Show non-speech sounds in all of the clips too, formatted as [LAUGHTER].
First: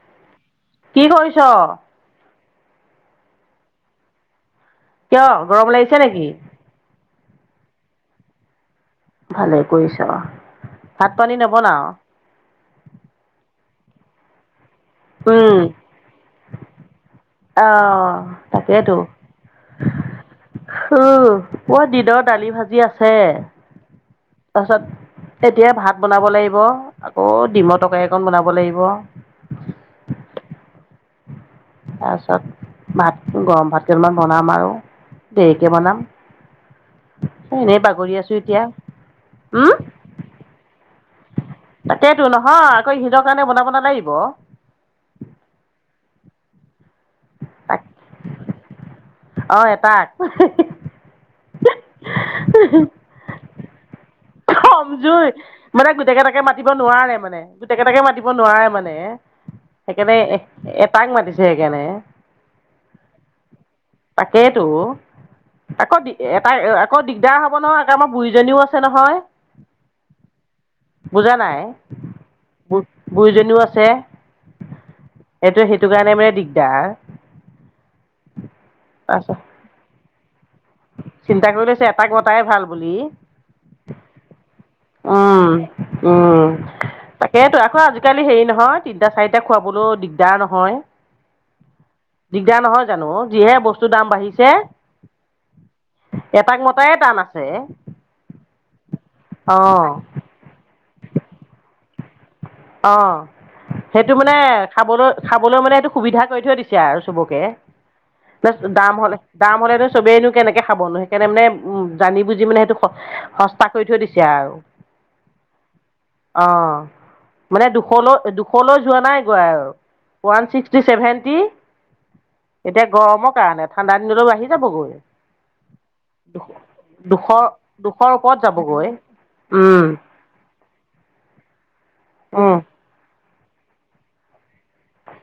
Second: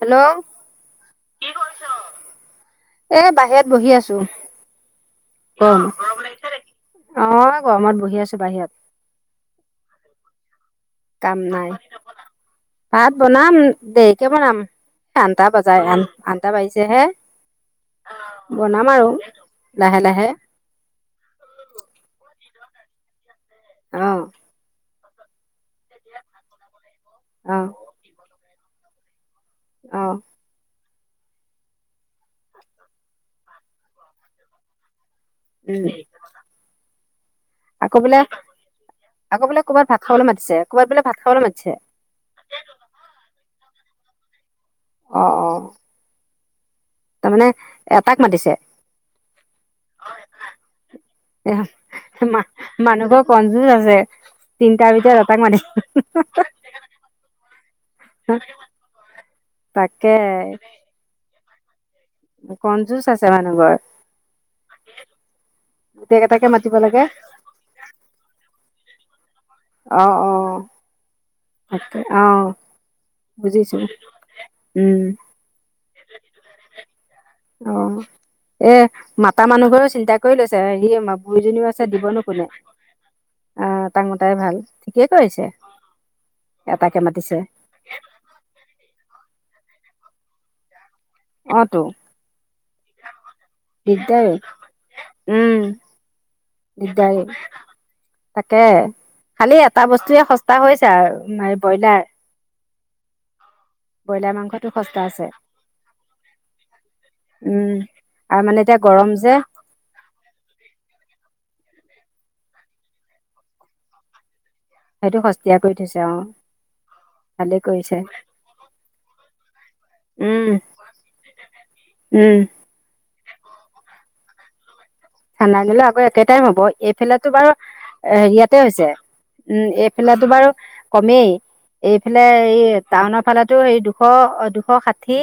Hello? কি কৰিছ? এ, বাহিৰত বহি আছোঁ‌। কিয়? গৰম লাগিছে নেকি? অ', গৰমত বহি আছোঁ‌ বাহিৰত। ভালেই কৰিছ। ভাত পানী কাম নাই নবনাও ভাত বনাম দেৰিকে বনাম। আনটা বাজাই আন আনটা বাজিছে হে। অ' তাকেটো। লাহে লাহে হ মোৰ দিনৰ দালি ভাজি আছে। অ'। তাৰপিছত এতিয়া ভাত বনাব লাগিব আকৌ অ ডিমৰ তৰকাৰি অকণ বনাব লাগিব। অ'। তাৰপিছত ভাত গৰম ভাত কেইটামান বনাম আৰু দেৰিকে উম বনাম এনেই আকৌ বাগৰি আছো এতিয়া উম'। খাবলে মাতিছে, ক'ৰবাত বোলে ভাত খাবলে মাতিছে। তাকেইতো নহয় আকৌ ইহঁতৰ কাৰণে বনাব নালাগিব। অ' অ'। তাৰমানে তাক এটাক মাতিছে। অ' এটাক। [UNINTELLIGIBLE] মা মানুহঘৰ কনজোজ আছে। তিনিটা ভিতৰত খমজুই এটাক মানে গোটেই কেইটাকে মাতিছে। মাতিব নোৱাৰে মানে গোটেইকেইটাকে মাতিব নোৱাৰে মানে তাকে সেইকাৰণে একেবাৰে [UNINTELLIGIBLE] তাক মাতিছে সেইকাৰণে। কনজোজ আছে মানুহ ঘৰ। তাকেতো। আকৌ গোটেই [UNINTELLIGIBLE] কেইটাকে মাতিব এটাক লাগে দিগদাৰ‌ হ'ব নহয়। আমাৰ বুৰিজনিও আছে নহয়। অ' অ'। বুজা নাই অ' অ' বুজিছো উম। সেইটোৱে সেইটো কাৰণে মানে দিগদাৰ। অ'এ তাৰপিছত মাতা মানুহঘৰেও চিন্তা কৰি লৈছে। হেৰি চিন্তা কৰি বুৰিজনীও আছে লৈছে এটাক দিবনো মতাই কোনে, ভাল বুলি আহ তাক মতাই ভাল। ঠিকেই কৰিছে উম, উম, এটাকে মাতিছে তাকেইতো আকৌ আজিকালি হেৰি নহয়, তিনটা, চাৰিটা, খুৱাবলৈ দিগদাৰ নহয়। অ তো দিগদাৰ নহয় জানো, যিহে বস্তুৰ দাম দিগদাৰেই বাঢ়িছে। উম এটাক মতাই টান দিগদাৰেই আছে। তাকে, খালি এটা অঁ বস্তুৱে সস্তা হৈছে আৰু ব্ৰইলাৰ। অ'। সেইটো ব্ৰইলাৰ মানে মাংসটো সস্তা খাবলৈ আছে খাবলৈ মানে সেইটো সুবিধা কৰি থৈ দিছে আৰু চবকে। উম আৰু মানে [UNINTELLIGIBLE] এতিয়া দাম গৰম হ'লে, যে দাম হ'লেটো চবেইনো কেনেকে খাবনো, সেইকাৰণে মানে উম, জানি বুজি মানে সেইটো সস্তা কৰি থৈ দিছে আৰু। সেইটো সস্তীয়া কৰি থৈছে অ'। অঁ ভালেই মানে কৰিছে দুশলৈ, দুশলৈ যোৱা নাই, [UNINTELLIGIBLE] উম ওৱান ছিক্সটি, চেভেণ্টি। উম। এতিয়া গৰমৰ কাৰণে, ঠাণ্ডা দিনলৈ বাঢ়ি যাবগৈ। ঠাণ্ডা দিলে আকৌ একেতাই দুশ হ'ব দুশ এইফেলেতো বাৰু দুশৰ ওপৰত হেৰিয়াতে হৈছে। যাবগৈ উম, এইফালে বাৰু কমেই, এইফালে উম এই টাউনৰ ফালটো সেই দুশ, দুশ ষাঠি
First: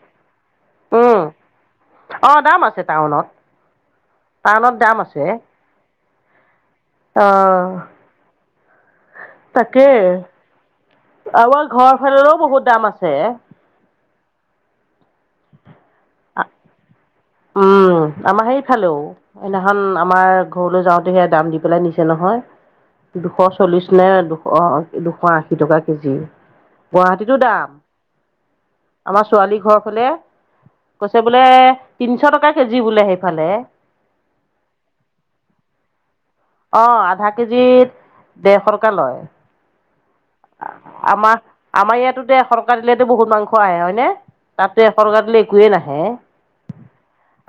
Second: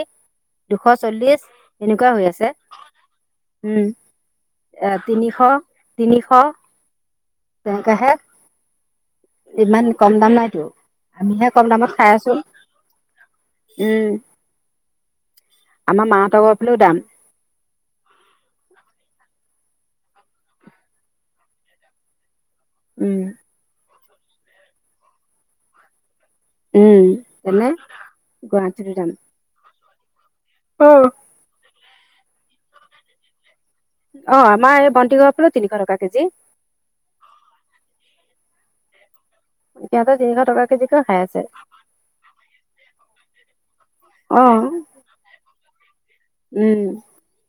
দুশ উম চল্লিশ এনেকুৱা হৈ অঁ আছে দাম টাউনত উম। টাউনত এ দাম আছে তিনিশ, তিনিশ, অ', তেনেকা হে। ইমান তাকেই কম দাম নাইতো। আমিহে কম আমাৰ দামত ঘৰ খাই আছো ফাললেও বহুত দাম আছে। উম, আমাৰ মাহঁতৰ ঘৰ ফালেও দাম। উম, আমাৰ সেই ফালেও। সেইনাখন আমাৰ ঘৰলৈ যাওঁতে সেয়া দাম দি পেলাই নিছে নহয়। উম দুশ চল্লিশ নে, দুশ, দুশ আশী টকা কেজি। উম, গুৱাহাটীতো তেনে দাম। গুৱাহাটীতো দাম। আমাৰ ছোৱালী ঘৰফালে, অ কৈছে বোলে, তিনচ টকা কেজি বোলে সেইফালে। অ', আমাৰ এই ভণ্টি ঘৰফালেও, তিনিশ টকা কেজি। অ', আধা কেজিত ডেৰশ টকা লয়। ইয়াতে তিনিশ ট আমা-আমাৰ ইয়াতো তে এশ টকা দিলে তে বহুত মাংস আহে, হয় নে? অ তাতে এশ টকা দিলে একোৱে নাহে। উম।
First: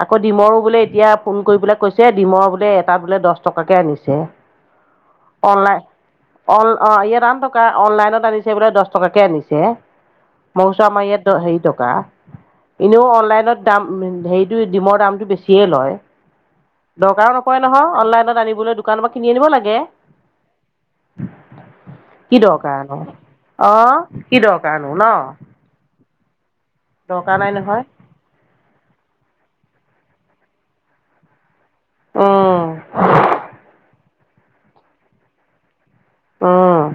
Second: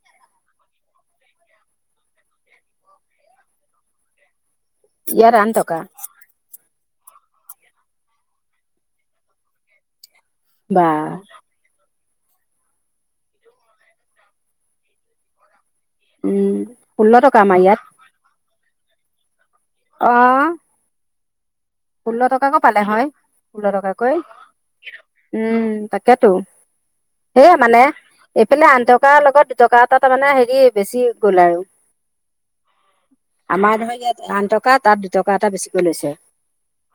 আকৌ ডিমৰো বোলে এতিয়া ফোন কৰি বোলে কৈছে ডিমৰ বোলে এটা বোলে দছ টক কাকে আনিছে, ইয়াত আঠ টকা অনলাই। অন-অ, ইয়াত আন থকা অনলাইনত আনিছে বোলে দছ টকাকে আনিছে। মই কৈছোঁ বা আমাৰ ইয়াত দ হেৰি টকা। ইনেও অনলাইনত দাম হেৰিটো ডিমৰ দামটো বেছিয়ে লয়। উম ষোল্ল দৰকাৰো টকা আমাৰ নপৰে ইয়াত নহয় অনলাইনত আনিবলৈ দোকানৰ পা কিনি আনিব লাগে। অ'। [INAUDIBLE] ষোল্ল কি টকাক পালে দৰকাৰনো হয়, ষোল্ল অ টকাকৈ। কি দৰকাৰনো ন উম, তাক কেতো, দৰকাৰ নাই সেয়া নহয় মানে। এইপেলে আন টকাৰ লগত দুটকা এটা তাৰ মানে হেৰি বেছি গ'ল আৰু। উম আমাৰ ধৰ ইয়াত আন টকা তাত দুটকা এটা বেছিকৈ লৈছে। অ',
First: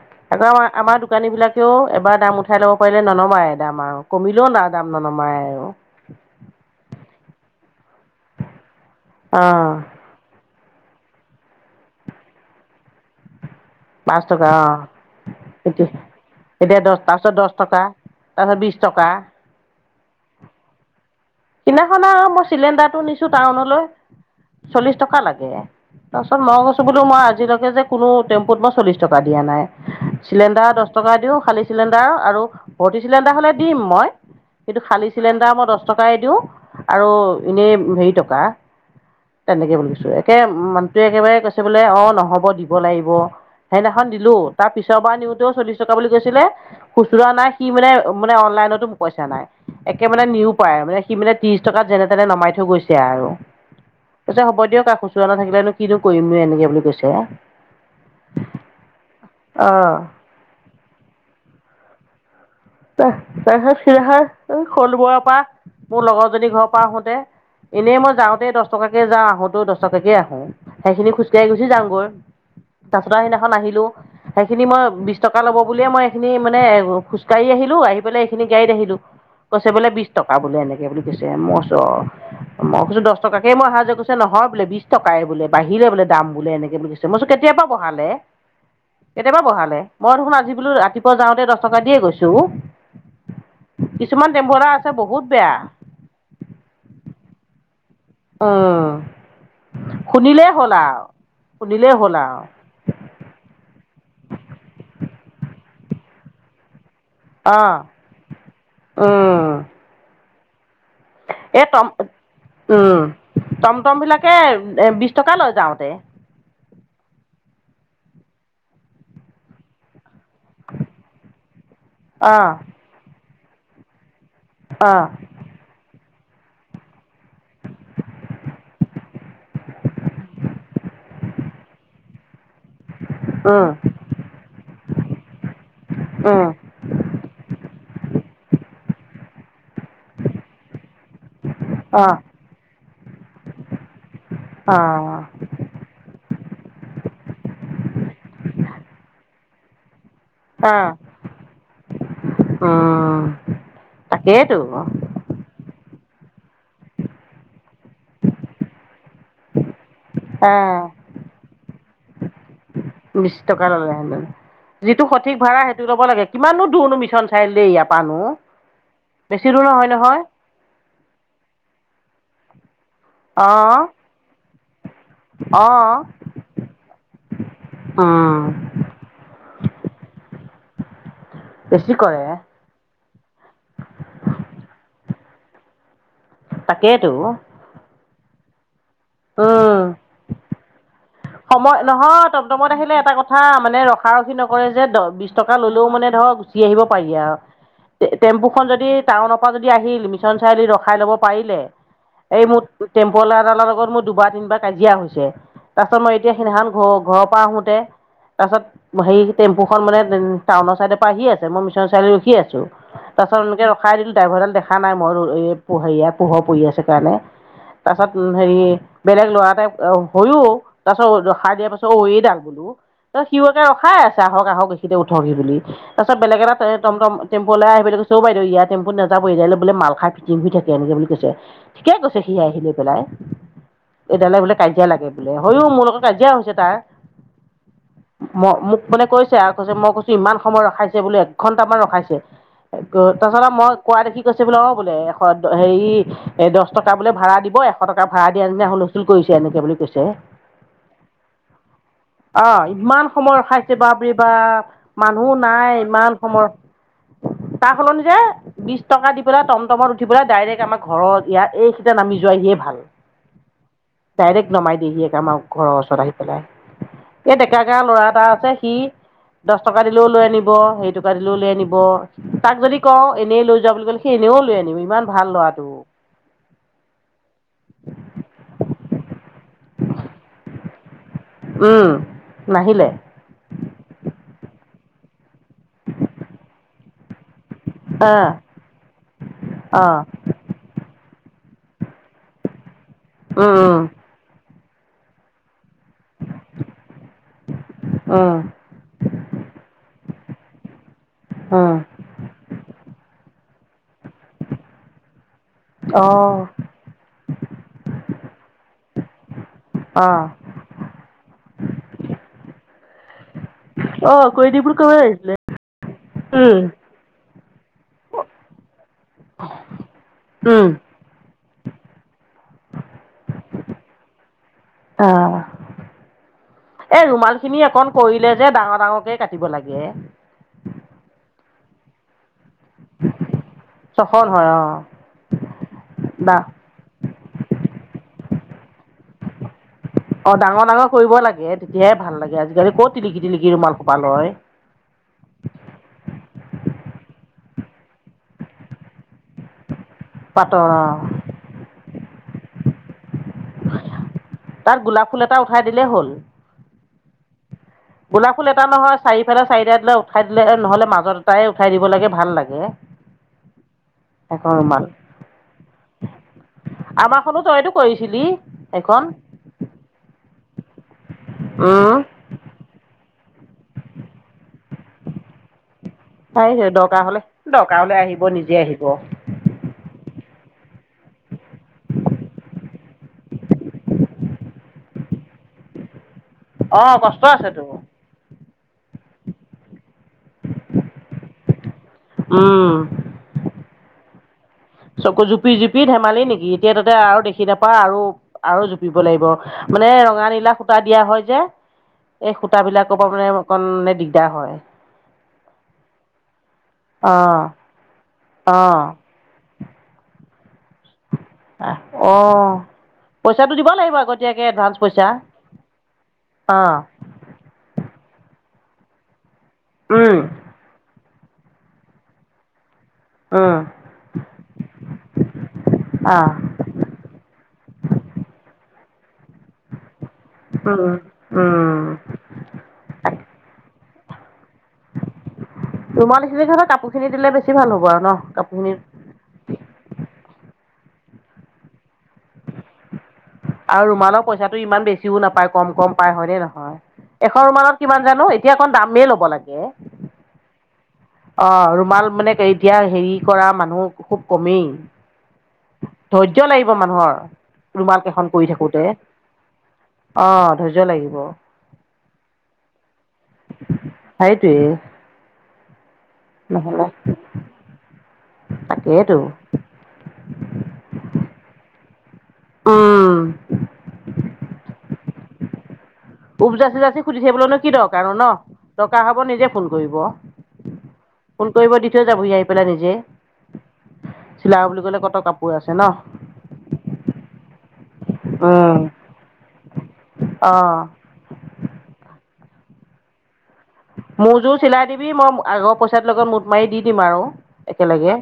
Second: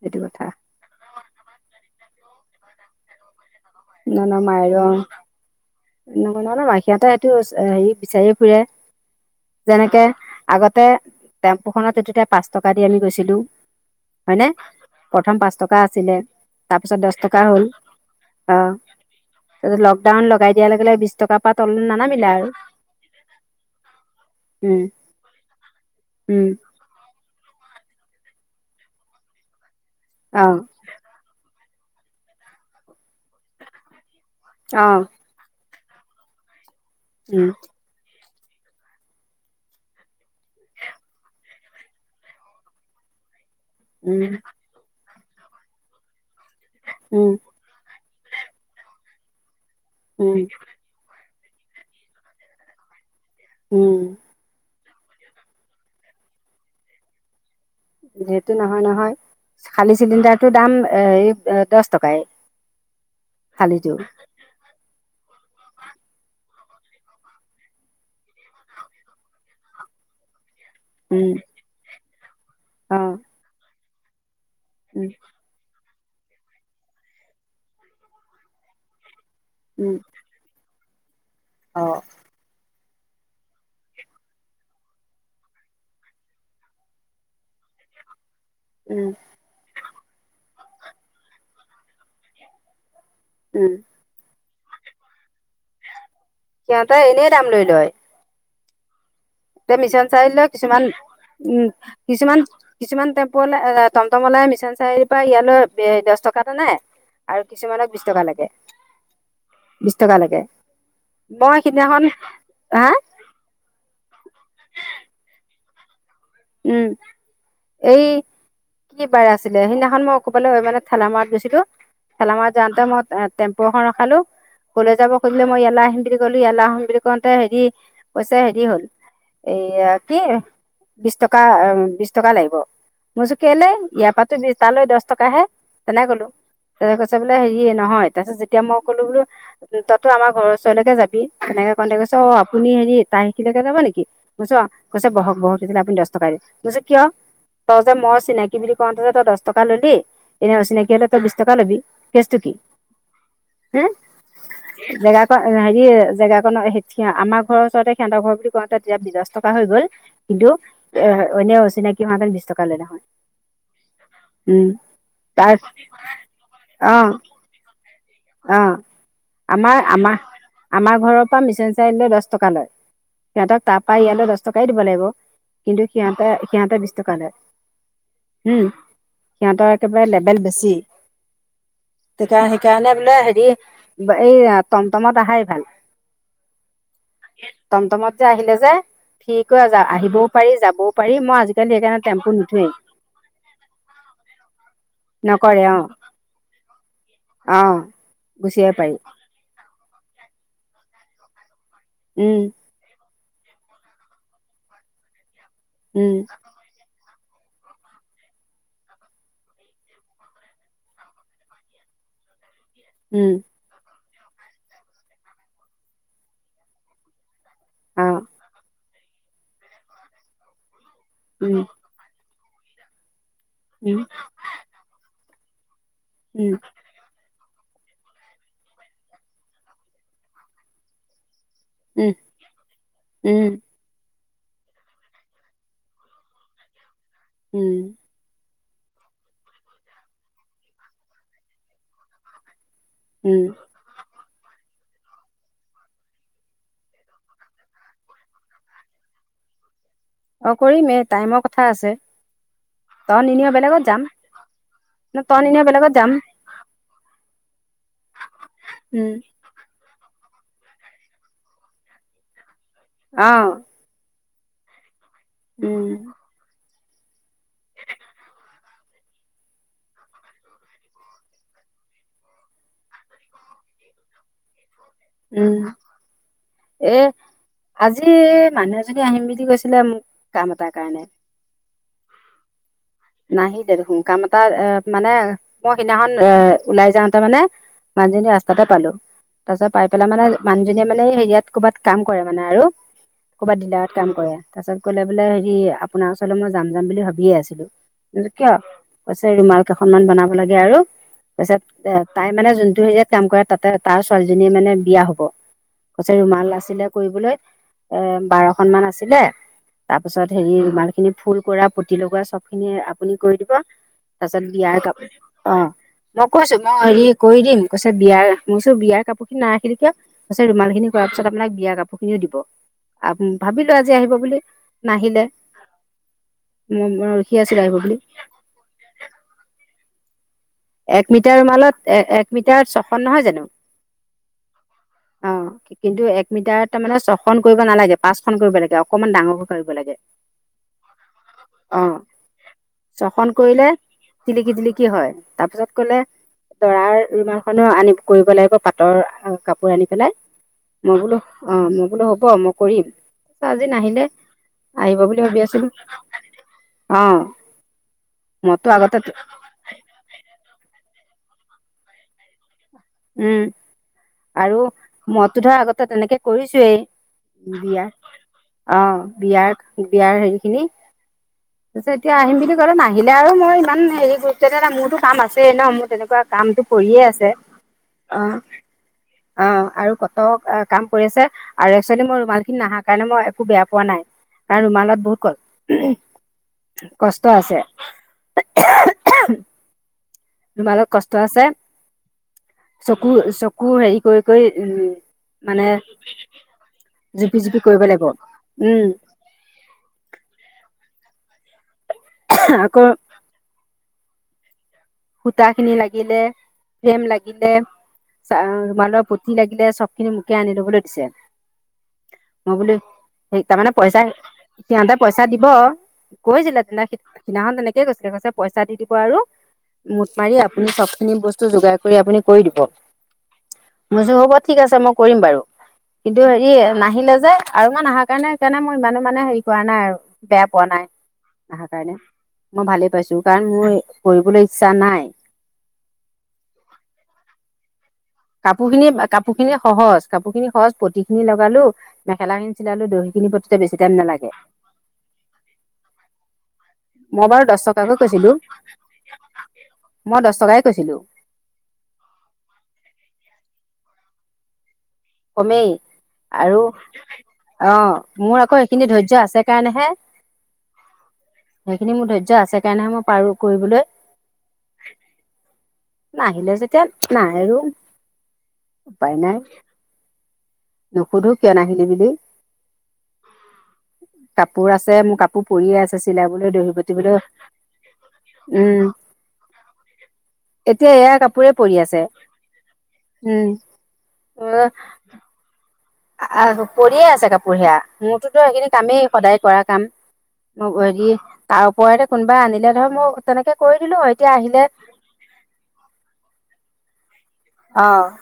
সেইটো আকৌ কথা আমা-আমাৰ দোকানীবিলাকেও এবাৰ দাম উঠাই ল'ব পাৰিলে ননমাই। দাম আৰু কমিলেও নাই দাম ননমাই আৰু। ন-ননমায়। সিহঁতে এইটো হেৰি বিচাৰিয়ে ফুৰে। অঁ যেনেকে আগতে টেম্পুখনত উঠোঁতে পাঁচ টকা দি আমি গৈছিলো। পাঁচ হয়নে টকা অ'। প্ৰথম পাঁচ টকা এতি আছিলে তাৰ এতিয়া পিছত দছ দহ তাৰছত দছ টকা। তাৰপিছত বিছ টকা। তাছত লকডাউন লগাই দিয়া লগে-লগে বিছ সিদনাখন আৰু মই চিলেণ্ডাৰটো নিছোঁ টাউনলৈ। উম চল্লিছ টকা লাগে। তাৰপিছত উম মই কৈছোঁ বোলো মই আজিলৈকে যে কোনো টেম্পুত মই চল্লিছ টকা দিয়া নাই। অ চিলেণ্ডাৰৰ দছ টকা দিওঁ খালি চিলেণ্ডাৰৰ আৰু ভৰ্তি চিলেণ্ডাৰ হ'লে দিম মই। কিন্তু অ খালি [UNINTELLIGIBLE] চিলেণ্ডাৰৰ মই দছ টকাই দিওঁ আৰু উম, ইনেই হেৰি টকা। তেনেকে বুলি কৈছোঁ। একে মানুহটোৱে একেবাৰে কৈছে বোলে অ' নহ'ব দিব লাগিব। সেইদিনাখন উম, দিলো। তাৰ পিছৰ বাৰ নিওঁতেও চল্লিছ টকা বুলি কৈছিলে, খুচুৰা উম, নাই কি মানে মানে অনলাইনতো পইচা নাই। একে মানে উম, নিউ তাৰমানে সি মানে ত্ৰিছ টকাত যেনে-তেনে নমাই থৈ গৈছে আৰু উম, তাৰছত হ'ব দিয়ক আৰু খুছ [UNINTELLIGIBLE] নাথাকিলে কিনো কৰিম নে এনেকে বুলি কৈছে। সেটো নহয় নহয়, খালী চিলিণ্ডাৰটোৰ দাম এ দছ টকাই। [UNINTELLIGIBLE] খালীটো সিনাখন শ'লমৰা পা মোৰ লগৰজনীৰ ঘৰৰ পা আহোঁতে ইনে মই যাওঁতে দছ টকাকে যাওঁ, আহোঁতেও দছ টকাকেই আহোঁ। সেইখিনি উম, খোজকাঢ়ি গুচি যামগৈ, তাৰ পিছত অ', আৰু সেইদিনাখন আহিলো। সেইখিনি মই উম, বিশ টকা ল'ব বুলিয়ে মই সেইখিনি মানে খোজ কাঢ়ি আহিলো। আহি পেলে এইখিনি গাড়ীত আহিলো, কৈছে বুলে উম, বিশ টকা বোলে এনেকে। এই বুলি কৈছে মই কৈছো অ', অ' মই কৈছোঁ দহ টাকাকেই মই অহা যোৱা কইছোঁ, নহয় বোলে বিশ টকাই বোলে বাহিলে বোলে দাম এনেকে বুলি ক মই কৈছো কেতিয়া পা বহালে? উম, কেতিয়া পা বঢ়ালে। মই দেখোন আজি বোলো ৰাতিপুৱা যাওঁতে দহ টকা দিয়ে গৈছো। উম। কিছুমান টেম্পুৱালা আছে বহুত বেয়া। সিহঁতে এনেই দাম লৈ লয়। অঁ উম। এতিয়া মিছন চাৰিআলি লৈ শুনিলেই হ'ল কিছুমান আৰু উম শুনিলেই হ'ল আৰু কিছুমান কিছুমান টেম্পৱালা টমটমআলা মিছন চাৰিআলিৰ পৰা ইয়ালৈ দহ টকা এটা নাই। আৰু অঁ কিছুমানক বিশ টকা লাগে উম বিশ টকা লাগে। এই মই সিদিনাখন, টম হা? উম টমটম বিলাকে বিশ টকা লয় যাওঁতে। উম এই। কি বাৰে আছিলে সেইদিনাখন মই ক'বালৈ মানে ঠেলা মাৰত গৈছিলো। অ ঠেলামৰাত যাওঁতে মই টেম্পু এখন ৰখালো অ ক'লৈ যাব সুধিলে মই ইয়ালে আহিম বুলি ক'লো ইয়ালে আহিম বুলি কওঁতে হেৰি, কৈছে হেৰি হ'ল এইয়া কি বিশ টকা, অম বিশ টকা লাগিব। মই কৈছো উম কেলেই ইয়াৰ পৰাটো তালৈ দহ টকাহে তেনে ক'লো। উম তাৰপিছত কৈছে বোলে হেৰি নহয়, তাৰপিছত যেতিয়া মই ক'লো বোলো তহঁতো আমাৰ ঘৰৰ ওচৰলৈকে যাবি। তেনেকে কওঁতে কৈছে অ আপুনি হেৰি তাৰ সেইখিনিলৈকে যাব নেকি মই কৈছো অ, কৈছে বহক বহক। সি কৈছে আপুনি দহ টকাই দিব। মই কৈছোঁ কিয়? তই যে মই চিনাকি বুলি কওঁতে যে তই দহ টকা ল'লি এনে অ অচিনাকি হ'লে তই বিশ টকা ল'বি। কেচটো কি উম হে? তাকেইতো জেগা হেৰি জেগাখনৰ আমাৰ ঘৰৰ ওচৰতে সিহঁতৰ ঘৰ বুলি কওঁতে তেতিয়া দহ টকা হৈ গ'ল। কিন্তু অ এ এনে অচিনাকি হোৱা হ'লে বিশ টকা লৈ ল'লে হয়। বিশ টকা ল'লে হেঁতেন। উম যিটো সঠিক তাৰ ভাড়া সেইটো ল'ব লাগে কিমানো অ দূৰনো মিছন চাৰিআলি লৈ ইয়াৰ পৰা। পাৰনো অ বেছি দূৰ আমাৰ নহয় আমাৰ নহয়। আমাৰ ঘৰৰ পৰা মিচন চাৰিআলিলৈ দছ টকা লয়। অ সিহঁতক তাৰ পাআ ইয়ালৈ দহ টকাই দিব লাগিব অ কিন্তু সিহঁতে বিশ টকা লয়। উম সিহঁতৰ একেবাৰে লেবেল বেছি। বেছি কৰে। সেইকাৰণে সেইকাৰণে বোলে হেৰি এই টমটমত আহাই ভাল। তাকেইতো টমটমত যে আহিলে যে কি কয় উম আহিবও পাৰি যাবও পাৰি মই আজিকালি সেইকাৰণে নহয় টেম্পু নুঠোৱেই টমটমত আহিলে এটা কথা, মানে ৰখাৰখি নকৰে যে দ বিশ টকা নকৰে অ ল'লেও মানে ধৰক উঠি আহিব পাৰি আৰু অহ গুচি টেম্পুখন আহিব যদি পাৰি টাউনৰ পৰা যদি আহিল মিছন চাৰিআলিত ৰখাই ল'ব পাৰিলে। উম এই মোৰ টেম্পুআলা এটা লগত মোৰ দুবাৰ তিনিবাৰ কাজিয়া হৈছে। তাৰপাছত উম মই এতিয়া সেইদিনাখন ঘৰ ঘৰৰ পৰা আহো আহোতে তে তাৰপিছত সেই টেম্পুখন মানে টাউনঅ চাইডৰ পৰা আহি আছে মই মিছনৰ চাৰিআলিত লৈ ৰখি আছো। উম তাৰপাছত এনেকে ৰখাই দিলো ড্ৰাইভাৰ ডাল দেখা নাই মই হেৰিয়া পোহৰ পৰি আছে কাৰণে। তাৰ অহ পাছত হেৰি বেলেগ ল'ৰাটাই হৈয়ও তাৰ পাছত ৰখাই উম দিয়া পাছত এইডাল বোলো সিও আকৌ ৰখাই উম আছে আহক আহক এইখিতে উঠকহি বুলি। তাৰপাছত বেলেগ উম তে টমটম টম্পুঅলাই আহি কৈছে ঔ বাইদেউ ইয়াৰ টম্পুত নাযাব এইডালে বোলে মাল খাই ফিটিং হৈ থাকে। এনেকে বুলি কৈছে। ঠিকে উম কৈছে সি আহি লৈ পেলাই উম এইডালে বোলে কাজিয়া লাগে বোলে। হয়ও মোৰ লগত কাজিয়া হৈছে তাৰ। উম'। ম মোক মানে কৈছে আৰু কৈছে মই কৈছো ইমান সময় ৰখাইছে বোলো এক ঘণ্টামান ৰখাইছে। তাৰপাছত উম আৰু মই কোৱা দেখি কৈছে বোলে অ' এশ হেৰি এ' দহ টকা বোলে ভড়া দিব এশ টকা ভাড়া দিয়া নিচিনা হুল স্তল কৰিছে এনেকে বুলি কৈছে। অ' কৰিমে টাইমৰ কথা আছে। অ' ইমান তই সময় নিনিয় ৰখাই বেলেগত যাম বাপৰে বাপ ন মানুহও তই নিনিয় নাই বেলেগত যাম ইমান সময় তাৰ সলনি যে বিছ উম টকা দি পেলাই টমটমত উঠি পেলাই ডাইৰেক্ট আমাৰ ঘৰ ইয়া এইখিতে নামি যোৱাই হিয়ে ভাল। অ'। ডাইৰেক্ট নমাই দিয়েহি আমাৰ ঘৰৰ উম ওচৰত আহি পেলাই। এই ডেকা গাৰ ল'ৰা এটা আছে সি লচ টকা দিলেও লৈ আনিব হেৰি টকা দিলেও লৈ আনিব। তাক যদি কওঁ এনেই লৈ যোৱা বুলি ক'লে সেই এনেও লৈ আনিব সি ইমান ভ উম'। এ' আজি এ' মানুহ এজনী আহিম বুলি কৈছিলে মোক কাম এটাৰ কাৰণে। উম' নাহিলে? নাহি দেখোন কাম এটা এ' মানে মই সেইদিনাখন এ' ওলাই যাওঁতে মানে। মানুহজনী আহ ৰাস্তাতে পালো তাৰ পিছত পাই পেলাই আহ মানে মানুহজনীয়ে মানে হেৰিয়াত কৰ'ৰবাত কাম কৰে মানে আৰু ক'ৰবাত উম ডিলাৰত কাম কৰে। তাৰ পিছত কলে বোলে হেৰি আপোনাৰ ওচৰ মই যাম, যাম বুলি ভাবি আছিলো মই উম বোলো উম কিয়? কৈছে ৰুমাল কেইখনমান বনাব লাগে আৰু তাৰপিছত উম এ' তাই মানে যোনটো হেৰিয়াত কাম কৰে তাতে তাৰ ছোৱালীজনীয়ে মানে বিয়া হব কৈছে অঁ ৰুমাল আছিলে কৰিবলৈ। এ' বাৰখনন মান আছিলে অঁ তাৰপিছত হেৰি ৰুমাল সেইখিনি ফুল কৰা পুতি লগোৱা চবখিনি আপুনি কৰি দিব। অ' তাৰপিছত কাৰিদিম বিয়াৰ বুলি কৱ কাপোৰ অ লাগিছিল। মই কৈছো মই হেৰি কৰি দিম কৈছে বিয়াৰ মই কিছু বিয়াৰ কাপোৰ খিনি নাৰাখিলে কিয়? কৈছে উম ৰুমাল খিনি কৰ পিছত আপোনাক বিয়া কাপোৰ খিনিও দিব আহ ভাবিলো আজি আহিব বুলি। নাহিলে অঁ ম এই ৰখি ৰুমাল খিনি আছিলে আহিব। অকণ বুলি কৰিলে যে ডাঙৰ ডাঙৰ কে কাটিব লাগে। এক মিটাৰ মালত এ' এক মিটাৰ চ নহয় জানো ছশ নহয় অঁ অ' কিন্তু এক ডা মিটাৰ তাৰ মানে ছখন কৰিব নালাগে পাঁচখনন কৰিব লাগে অকনমান ডাঙৰকে কৰিব লাগে অ' ডাঙৰ ডাঙৰ কৰিব লাগে অ তেতিয়াহাই ভাল লাগে আজিকালি ক'ত টিলিকি টিলিকি ৰুমাল সোপাল লয়। টিলিকি টিলিকি হয়। তাৰ পিছত কলে দৰাৰ ৰুমালখনো আন কৰিব লাগিব পাতৰ আ' কাপোৰ আনি। পেলাই পাটৰ অঁ মই বোলো অ' মই বোলো হ'ব মই কৰিম। তাৰ আজি নাহিলে, তাত গোলাপ আহিব ফুল বুলি এটা ভাবি উঠাই আছিলোঁ‌, দিলেই হ'ল অ'। গোলাপ ফুল এটা মইতো আগতে নহয়, চাৰিফালে চাৰিটা দিলে উঠাই দিলে নহ'লে মাজত এটা সেই উঠাই দিব লাগে, ভাল লাগে। উম। এখন আৰু ৰুমাল মইটো ধৰ আগতে তেনেকে কৰিছোয়েই, আমাৰখনো তইতো বিয়া। কৰিছিলি সেইখন অ', বিয়াৰ, বিয়াৰ হেৰি খিনি, তাৰপিছত এতিয়া আহিম বুলি নাহিলে আৰু মই ইমান হেৰি গুৰুত্ব দিয়া নাই। মোৰতো কাম আছেই ন, মোৰ তেনেকুৱা কামটো পাৰিছে, পৰিয়ে দৰকাৰ হ'লে, আছে দৰকাৰ হ'লে অ আহিব, নিজে আহিব। অ', আৰু কত কাম কৰি আছে। আৰু এক্সুৱেলি মোৰ ৰুমাল খিনি নাহা কাৰণে মই একো বেয়া পোৱা নাই। কাৰণ ৰুমালত বহুত ক, অঁ কষ্ট আছে। আছেতো ৰুমালত কষ্ট আছে। উম। মোৰ চ চক জুপি-জুপি ধেমালি নেকি, এতিয়া তাতে আৰু জুপি দেখি জুপি নাপাৱ কৰিব আৰু লাগিব আৰু উম জুপিব লাগিব। মানে ৰঙা, নীলা সূতা দিয়া হয় যে, এই আকৌ সূতাবিলাকৰ পৰা মানে অকণ মানে দিগদাৰ হয়। সূতা খিনি লাগিলে, ফ্ৰেম অঁ লাগিলে, অঁ চ-ৰুমালৰ প যি লাগিলে চবখিনি মোকে আনি লবলৈ দিছে। মই অ'। বোলো সেই তাৰমানে পইচা, সিহঁতে পইচা দিব, কৈছিলে অঁ তহ সেইদিনাখন তেনেকেই কৈছিলে, কৈছে পইচা দি দিব আৰু মোঠ উম মাৰি, আপুনি চব খিনি বস্তু যোগাৰ কৰি আপুনি কৰি দিব। মই উম কৈছোঁ হ'ব ঠিক আছে মই কৰিম বাৰু, কিন্তু অঁ হেৰি নাহিলে যে। আৰু মই নাহা কাৰণে সেইকাৰণে মই ইমানো মানে হেৰি কৰা নাই আৰু, বেয়া পোৱা নাই, উম নাহা উম কাৰণে। মই ভালে পাইছোঁ‌, কাৰণ মোৰ কৰিবলৈ ইচ্ছা নাই। ৰুমালীখিনি থকা কাপোৰ খিনি দিলে বেছি ভাল হ'ব আৰু ন? কাপোৰ কাপোৰখিনি খিনি, কাপোৰ খিনি সহজ কাপোৰ খিনি সহজ পতিখিনি লগালোঁ‌, মেখেলা খিনি চিলালোঁ‌, দহি খিনি ব আৰু ৰুমালৰ পইচাটো ইমান বেছিও নাপায়, কম কম পায়, হয়নে নহয়? মই বাৰু এখন দহ ৰুমানত টকাকৈ কিমান জানো? কৈছিলো এতিয়া অকণ দামেই ল'ব লাগে। মই দচ টকাই কৈছিলোঁ‌। অ', ৰুমাল মানে এতিয়া হেৰি কৰা মানুহ খুব কমেই। কমেই। ধৈৰ্য আৰু লাগিব মানুহৰ। অ ৰুমাল কেইখন মোৰ কৰি আকৌ থাকোতে, সেইখিনি ধৈৰ্য্য আছে কাৰণেহে অ', ধৈৰ্য লাগিব। সেইখিনি মোৰ ধৈৰ্য আছে সেই কাৰণেহে মই পাৰোঁ‌ কৰিবলৈ। সেইটোৱে। নাহিলে যেতিয়া নহ'লে নাই আৰু, উপায় তাকেইতো নাই। নুসুধো কিয় নাহিলি বুলি। অ'। কাপোৰ আছে, মোৰ কাপোৰ পৰিয়ে আছে, চিলাবলৈ, দহি উপজাচি যাচি সুধি বতিবলৈ, উম। আকৌ নিজে ফোন কৰিব। এতিয়া এয়া কাপোৰে ফোন পৰি কৰিব দি আছে থৈ যাবহি আহি পেলাই নিজে, উম চিলাও বুলি ক'লে কত কাপ কাপোৰ আছে ন? আৰু পৰিয়ে আছে কাপোৰ সেয়া মোৰতোতো সেইখিনি কামেই, সদায় কৰা কাম অ তাৰ ওপৰতে কোনোবাই আনিলে ধৰক মোক তেনেকে কৰি দিলো এতিয়া মোৰযোৰ আহিলে চিলাই দিবি, মই আগৰ পইচাটোৰ লগত মোত মাৰি দি দিম আৰু অ একেলগে।